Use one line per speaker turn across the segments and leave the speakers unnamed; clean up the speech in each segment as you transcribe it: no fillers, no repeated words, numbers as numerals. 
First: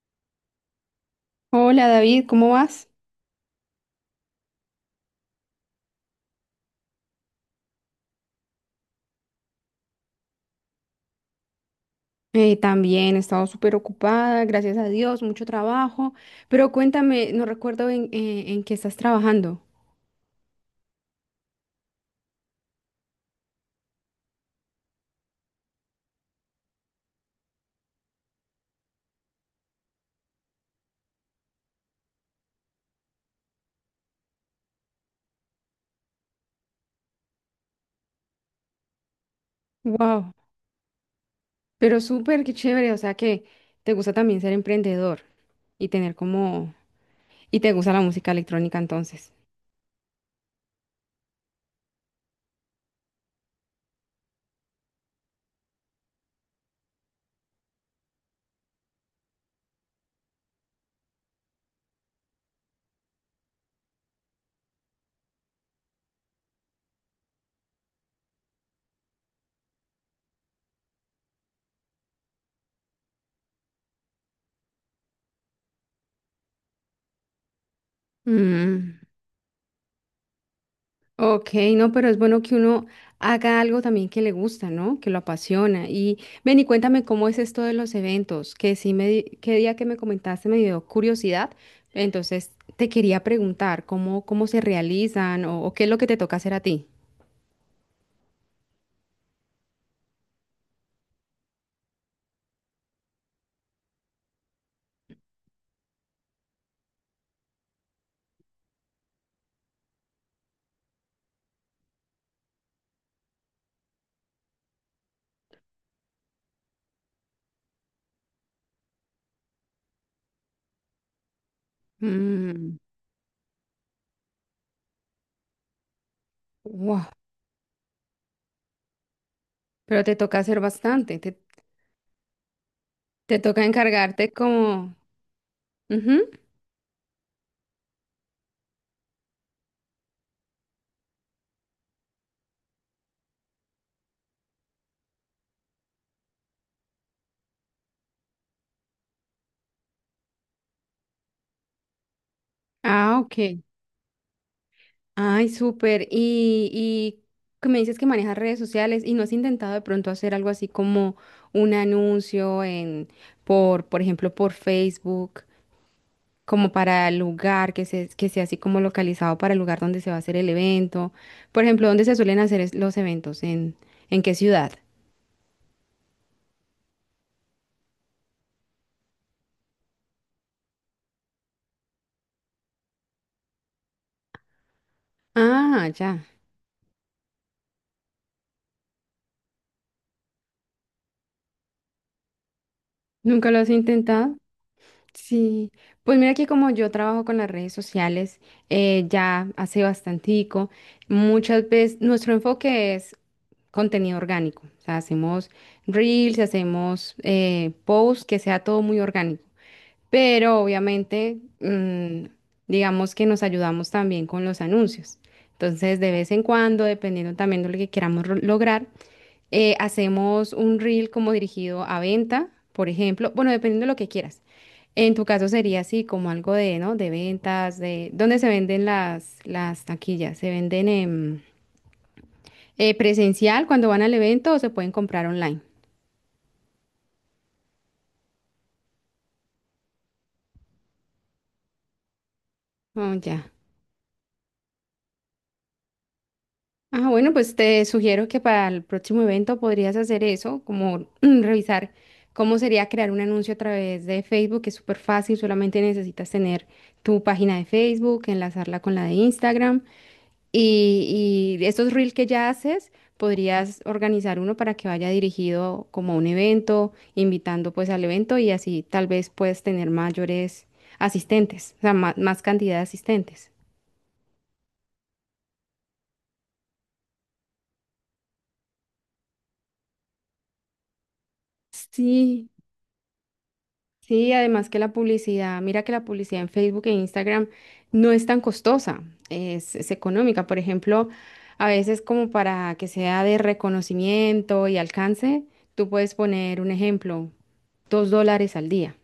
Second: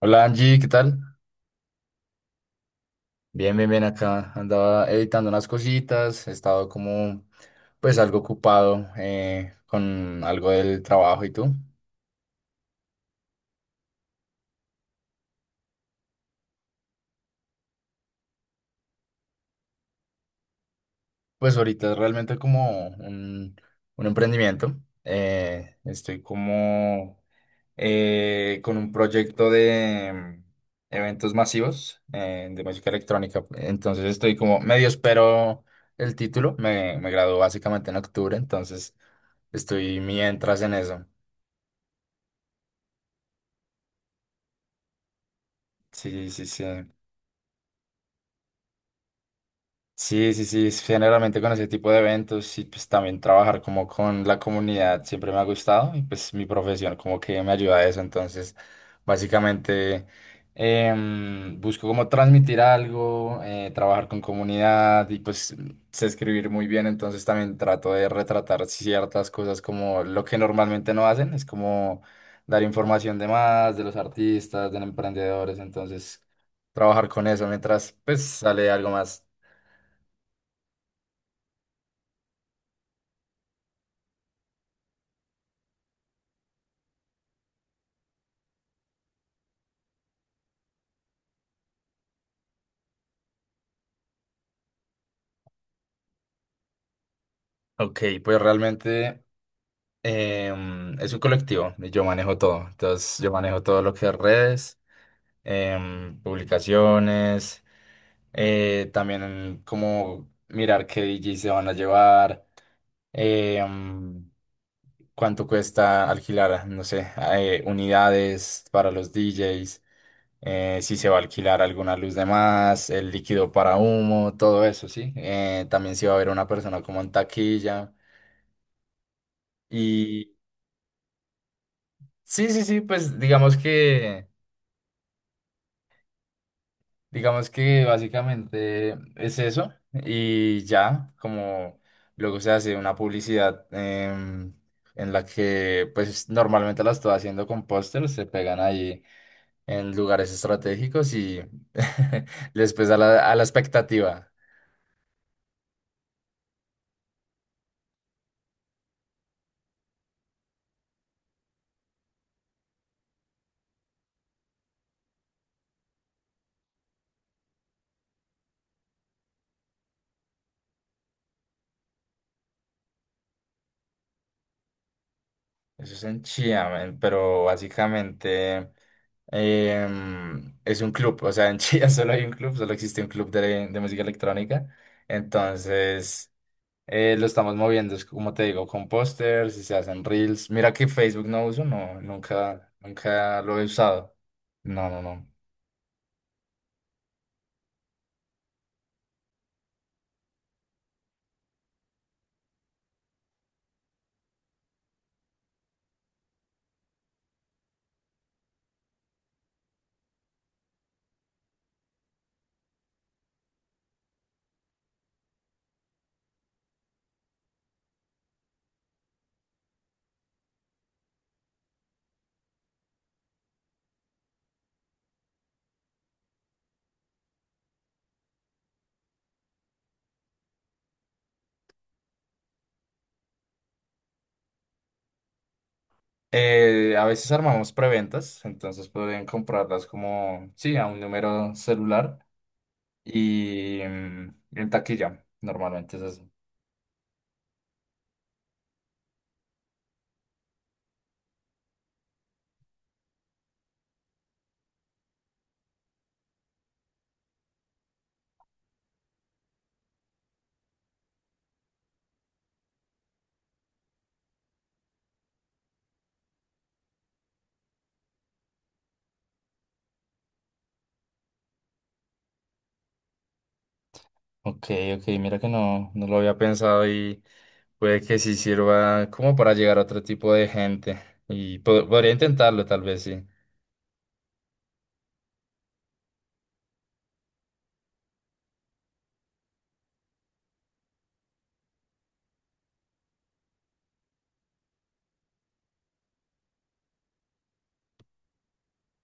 Hola Angie, ¿qué tal?
Hola David, ¿cómo vas?
Bien, bien, bien acá. Andaba editando unas cositas, he estado como pues algo ocupado, con algo del trabajo. ¿Y tú?
También he estado súper ocupada, gracias a Dios, mucho trabajo, pero cuéntame, no recuerdo en qué estás trabajando.
Pues ahorita es realmente como un emprendimiento. Eh, estoy como con un proyecto de eventos masivos, de música electrónica. Entonces estoy como medio espero el título. Me graduó básicamente en octubre, entonces estoy
Wow,
mientras en eso.
pero súper, qué chévere, o sea que te gusta también ser emprendedor y tener
Sí, sí, sí.
como... y te gusta la música electrónica entonces.
Sí, sí, sí, es generalmente con ese tipo de eventos y pues también trabajar como con la comunidad siempre me ha gustado, y pues mi profesión como que me ayuda a eso. Entonces básicamente busco como transmitir algo, trabajar con comunidad. Y pues sé escribir muy bien, entonces también trato de retratar ciertas cosas como lo que normalmente no hacen. Es como dar información de más, de los artistas, de los emprendedores. Entonces trabajar con eso mientras pues sale algo
Mm.
más.
Ok, no, pero es bueno que uno haga algo también que le gusta, ¿no? Que lo apasiona. Y ven y cuéntame cómo es esto de los eventos, que sí me, di- qué día que me comentaste me dio curiosidad. Entonces te quería preguntar cómo se realizan o qué es lo que te toca hacer a ti.
Ok, pues realmente es un colectivo y yo manejo todo. Entonces, yo manejo todo lo que es redes, publicaciones, también como mirar qué DJ se van a llevar, em, cuánto cuesta alquilar, no sé, unidades para los DJs, si se va a alquilar alguna luz de
Mm,
más, el líquido para humo, todo eso, ¿sí? También si va a haber una persona como
wow,
en taquilla.
pero te
Y
toca hacer bastante,
sí, sí, sí, pues
te toca encargarte como... Ujú.
digamos que básicamente es eso y ya. Como luego se hace una publicidad, en la que pues normalmente la estoy haciendo con pósters, se pegan ahí en lugares estratégicos y les pesa
Ah,
a
ok.
la expectativa.
Ay, súper. Y que me dices que manejas redes sociales y no has intentado de pronto hacer algo así como un anuncio en, por ejemplo, por Facebook, como para el lugar que se, que sea así como localizado para el lugar donde se va a hacer el evento. Por ejemplo, ¿dónde se suelen hacer es- los eventos? En qué ciudad?
Eso es en Chía, pero básicamente es un club. O sea, en Chía solo hay un club, solo existe un club de música electrónica.
Ah, ya.
Entonces lo estamos moviendo, es como te digo, con pósters y se hacen reels. Mira que Facebook no uso, no, nunca, nunca
¿Nunca lo
lo he
has
usado.
intentado?
No, no, no.
Sí, pues mira que como yo trabajo con las redes sociales ya hace bastantico, muchas veces nuestro enfoque es contenido orgánico. O sea, hacemos reels, hacemos posts, que sea todo muy orgánico. Pero obviamente, digamos que nos ayudamos también con los anuncios. Entonces, de vez en cuando, dependiendo también de lo que queramos ro- lograr, hacemos un reel como dirigido a venta, por ejemplo. Bueno, dependiendo de lo que quieras. En tu caso sería así, como algo de, ¿no? De ventas, de... ¿Dónde se venden las taquillas? Se venden en... presencial cuando van al evento o se pueden comprar online.
A veces armamos preventas, entonces pueden comprarlas como, sí, a un número celular
Oh, ya.
y en taquilla, normalmente es así.
Ah, bueno, pues te sugiero que para el próximo evento podrías hacer eso, como revisar cómo sería crear un anuncio a través de Facebook, que es súper fácil, solamente necesitas tener tu página de Facebook, enlazarla con la de Instagram. Y estos reels que ya haces, podrías organizar uno para que vaya dirigido como a un evento, invitando pues al evento y así tal vez puedes tener mayores asistentes, o sea, ma- más, cantidad de asistentes.
Ok, ok, mira que no, no lo había pensado, y puede que sí sirva como para llegar a otro tipo de gente. Y podría
Sí,
intentarlo, tal vez sí.
sí, además que la publicidad, mira que la publicidad en Facebook e Instagram no es tan costosa, es económica. Por ejemplo, a veces como para que sea de reconocimiento y alcance, tú puedes poner un ejemplo, dos dólares al día.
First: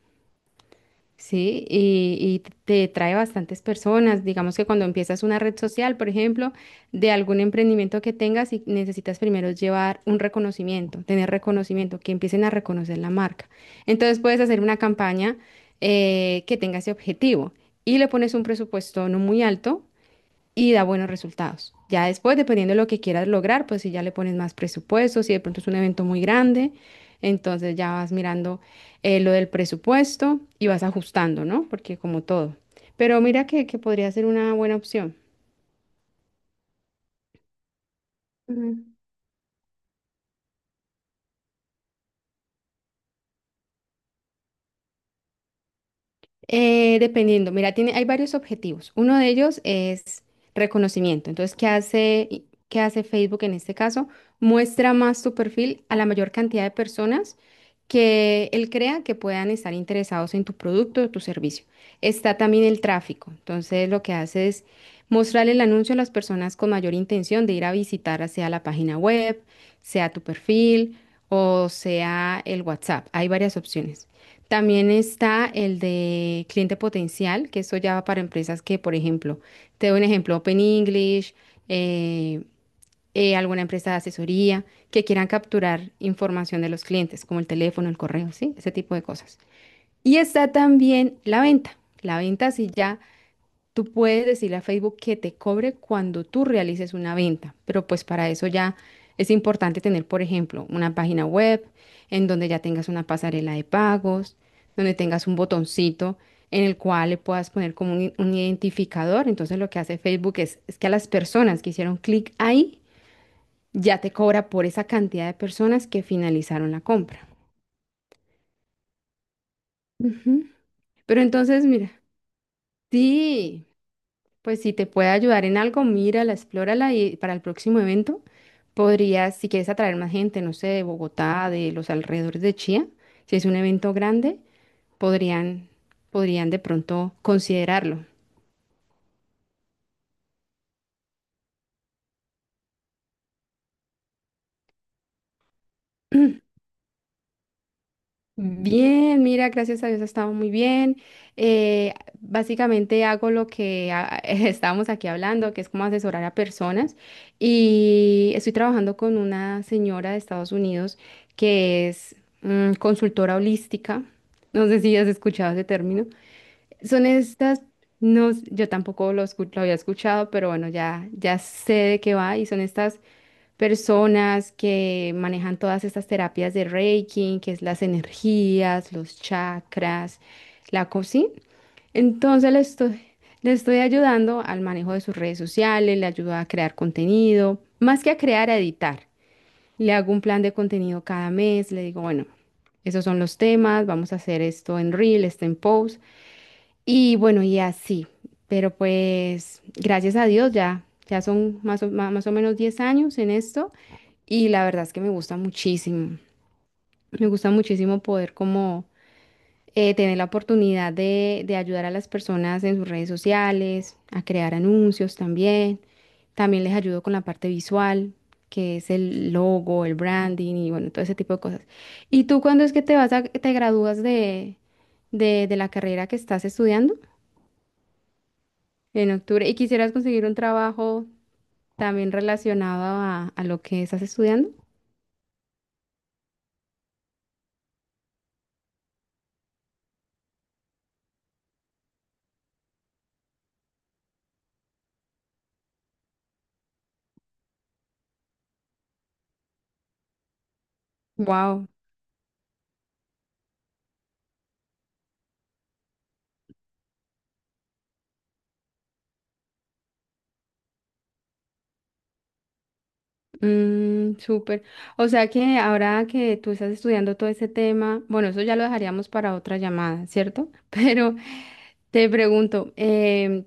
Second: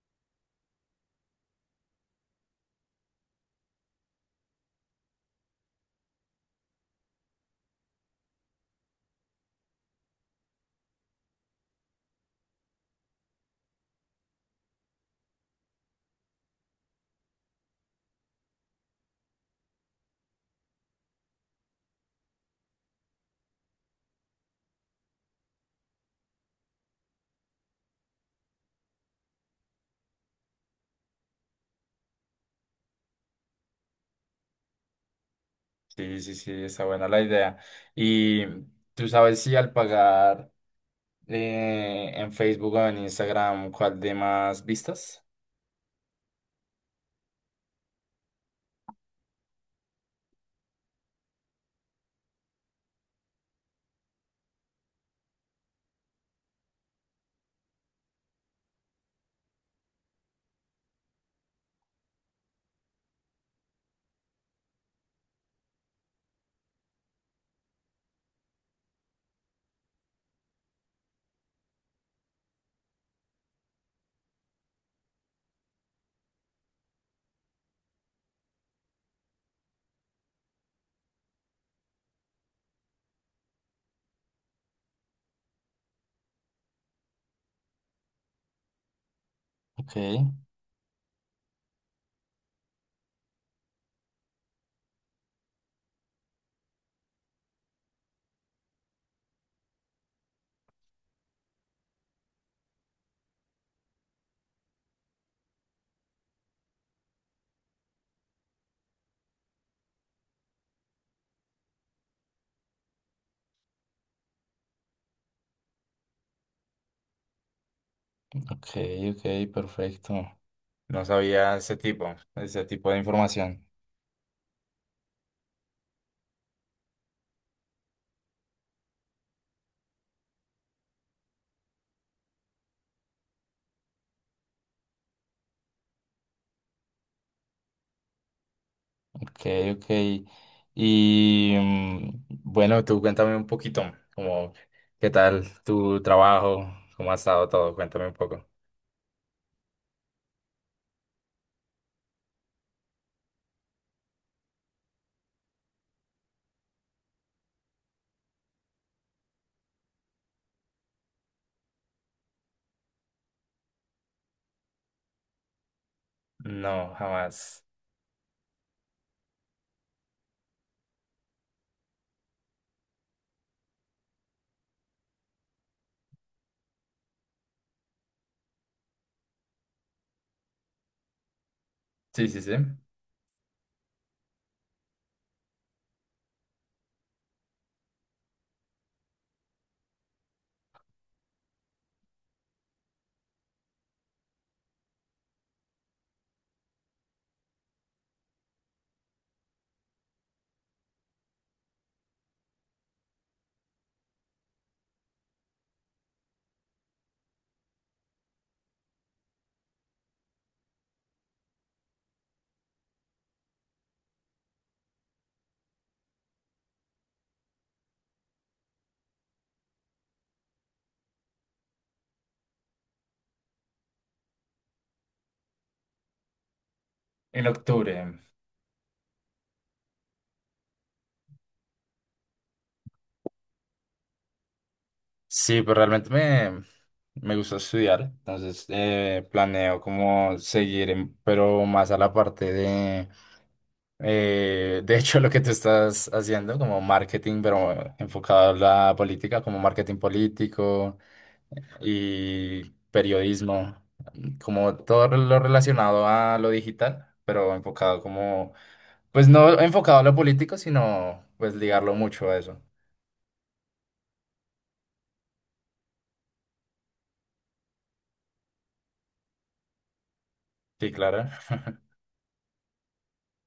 Sí, y te trae bastantes personas. Digamos que cuando empiezas una red social, por ejemplo, de algún emprendimiento que tengas y necesitas primero llevar un reconocimiento, tener reconocimiento, que empiecen a reconocer la marca. Entonces puedes hacer una campaña que tenga ese objetivo y le pones un presupuesto no muy alto y da buenos resultados. Ya después, dependiendo de lo que quieras lograr, pues si ya le pones más presupuesto, si de pronto es un evento muy grande, entonces ya vas mirando lo del presupuesto y vas ajustando, ¿no? Porque como todo. Pero mira que podría ser una buena opción.
Sí, sí, sí, está buena la idea. Y
Ujú.
tú sabes si al pagar en Facebook o en Instagram, ¿cuál de más vistas?
Dependiendo, mira, tiene, hay varios objetivos. Uno de ellos es reconocimiento. Entonces, ¿qué hace, y- qué hace Facebook en este caso? Muestra más tu perfil a la mayor cantidad de personas que él crea que puedan estar interesados en tu producto o tu servicio. Está también el tráfico. Entonces, lo que hace es mostrar el anuncio a las personas con mayor intención de ir a visitar, sea la página web, sea tu perfil o sea el WhatsApp. Hay varias opciones. También está el de cliente potencial, que eso ya va para empresas que, por ejemplo, te doy un ejemplo, Open English, eh, alguna empresa de asesoría, que quieran capturar información de los clientes, como el teléfono, el correo, ¿sí? Ese tipo de cosas.
Ok,
Y está también la venta. La venta sí ya tú puedes decirle a Facebook que te cobre cuando tú realices una venta, pero pues para eso ya es importante tener, por ejemplo, una página web en donde ya tengas una pasarela de pagos, donde tengas un botoncito en el cual le puedas poner como un identificador. Entonces lo que hace Facebook es que a las personas que hicieron clic ahí, ya te cobra por esa cantidad de personas que finalizaron la compra.
ok, ok, perfecto.
Ujú.
No
Pero
sabía
entonces, mira,
ese tipo de información.
sí. Pues si te puede ayudar en algo, mírala, explórala y para el próximo evento podrías, si quieres atraer más gente, no sé, de Bogotá, de los alrededores de Chía, si es un evento grande, podrían, podrían de pronto considerarlo.
Ok, ok. Y mm, bueno, tú cuéntame un poquito, como, ¿qué tal tu trabajo? ¿Cómo ha estado todo? Cuéntame un poco.
Bien, mira, gracias a Dios ha estado muy bien. Eh, Básicamente hago lo que ah, estábamos aquí hablando, que es como asesorar a personas. Y estoy trabajando con una señora de Estados Unidos que es consultora holística. No sé si has escuchado ese término.
No,
Son estas,
jamás.
no, yo tampoco escu- lo había escuchado, pero bueno, ya sé de qué va y son estas personas que manejan todas estas terapias de Reiki, que es las energías, los chakras, la cocina.
Sí, sí,
Entonces
sí.
le estoy ayudando al manejo de sus redes sociales, le ayudo a crear contenido, más que a crear, a editar. Le hago un plan de contenido cada mes, le digo, bueno, esos son los temas, vamos a hacer esto en Reel, esto en Post. Y bueno, y así, pero pues gracias a Dios ya son más o, ma- más o menos 10 años en esto y la verdad es que me gusta muchísimo poder como tener la oportunidad de ayudar a las personas en sus redes sociales, a crear anuncios también, también les ayudo con la parte visual, que es el logo, el branding y bueno, todo ese tipo de cosas. ¿Y tú cuándo es que te vas a, te gradúas de, de la carrera que estás estudiando?
En octubre.
En octubre. ¿Y quisieras conseguir un trabajo también relacionado a lo que estás estudiando?
Sí, pero realmente me gusta estudiar, entonces planeo como seguir, pero más a la parte de hecho, lo que tú estás haciendo, como marketing, pero enfocado a la política, como marketing político.
Wow,
Y periodismo, como todo lo relacionado a lo digital, pero enfocado como, pues no enfocado a lo político, sino pues ligarlo mucho a eso.
mm, súper. O sea que ahora que tú estás estudiando todo ese tema, bueno, eso ya lo dejaríamos para otra llamada, ¿cierto?
Sí,
Pero
claro.
te pregunto, em,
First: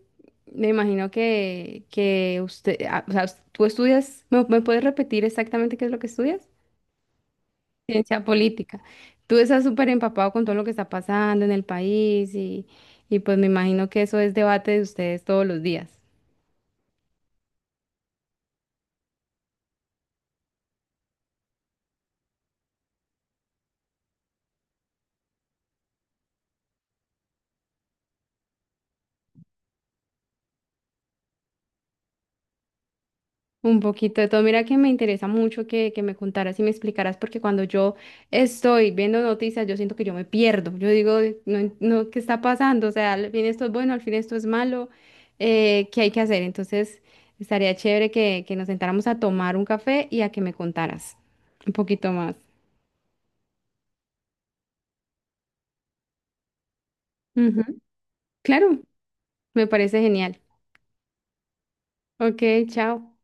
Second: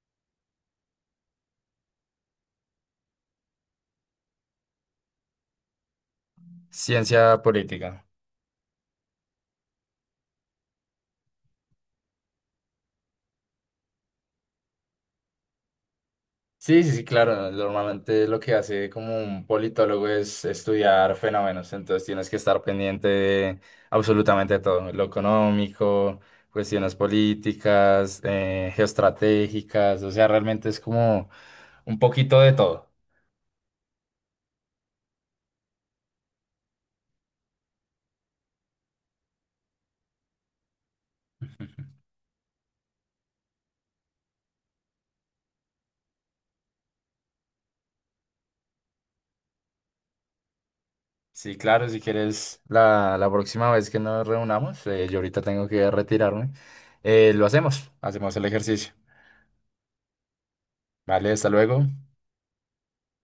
me imagino que usted, ah, o sea, tú estudias, ¿me, me puedes repetir exactamente qué es lo que estudias?
Ciencia política.
Ciencia política. Tú estás súper empapado con todo lo que está pasando en el país y pues me imagino que eso es debate de ustedes todos los días.
Sí, sí, sí, claro. Normalmente lo que hace como un politólogo es estudiar fenómenos, entonces tienes que estar pendiente de absolutamente todo, lo económico, cuestiones políticas, geoestratégicas. O sea, realmente es como un poquito de todo.
Un poquito de todo. Mira que me interesa mucho que me contaras y me explicaras porque cuando yo estoy viendo noticias yo siento que yo me pierdo. Yo digo, no, en- no, ¿qué está pasando? O sea, al fin esto es bueno, al fin esto es malo. ¿Qué hay que hacer? Entonces estaría chévere que nos sentáramos a tomar un café y a que me contaras
Sí,
un
claro, si
poquito más.
quieres, la próxima vez que nos reunamos, yo ahorita tengo que retirarme, lo
Ujú.
hacemos, hacemos el
Claro,
ejercicio.
me parece genial.
Vale, hasta luego.
Ok, chao.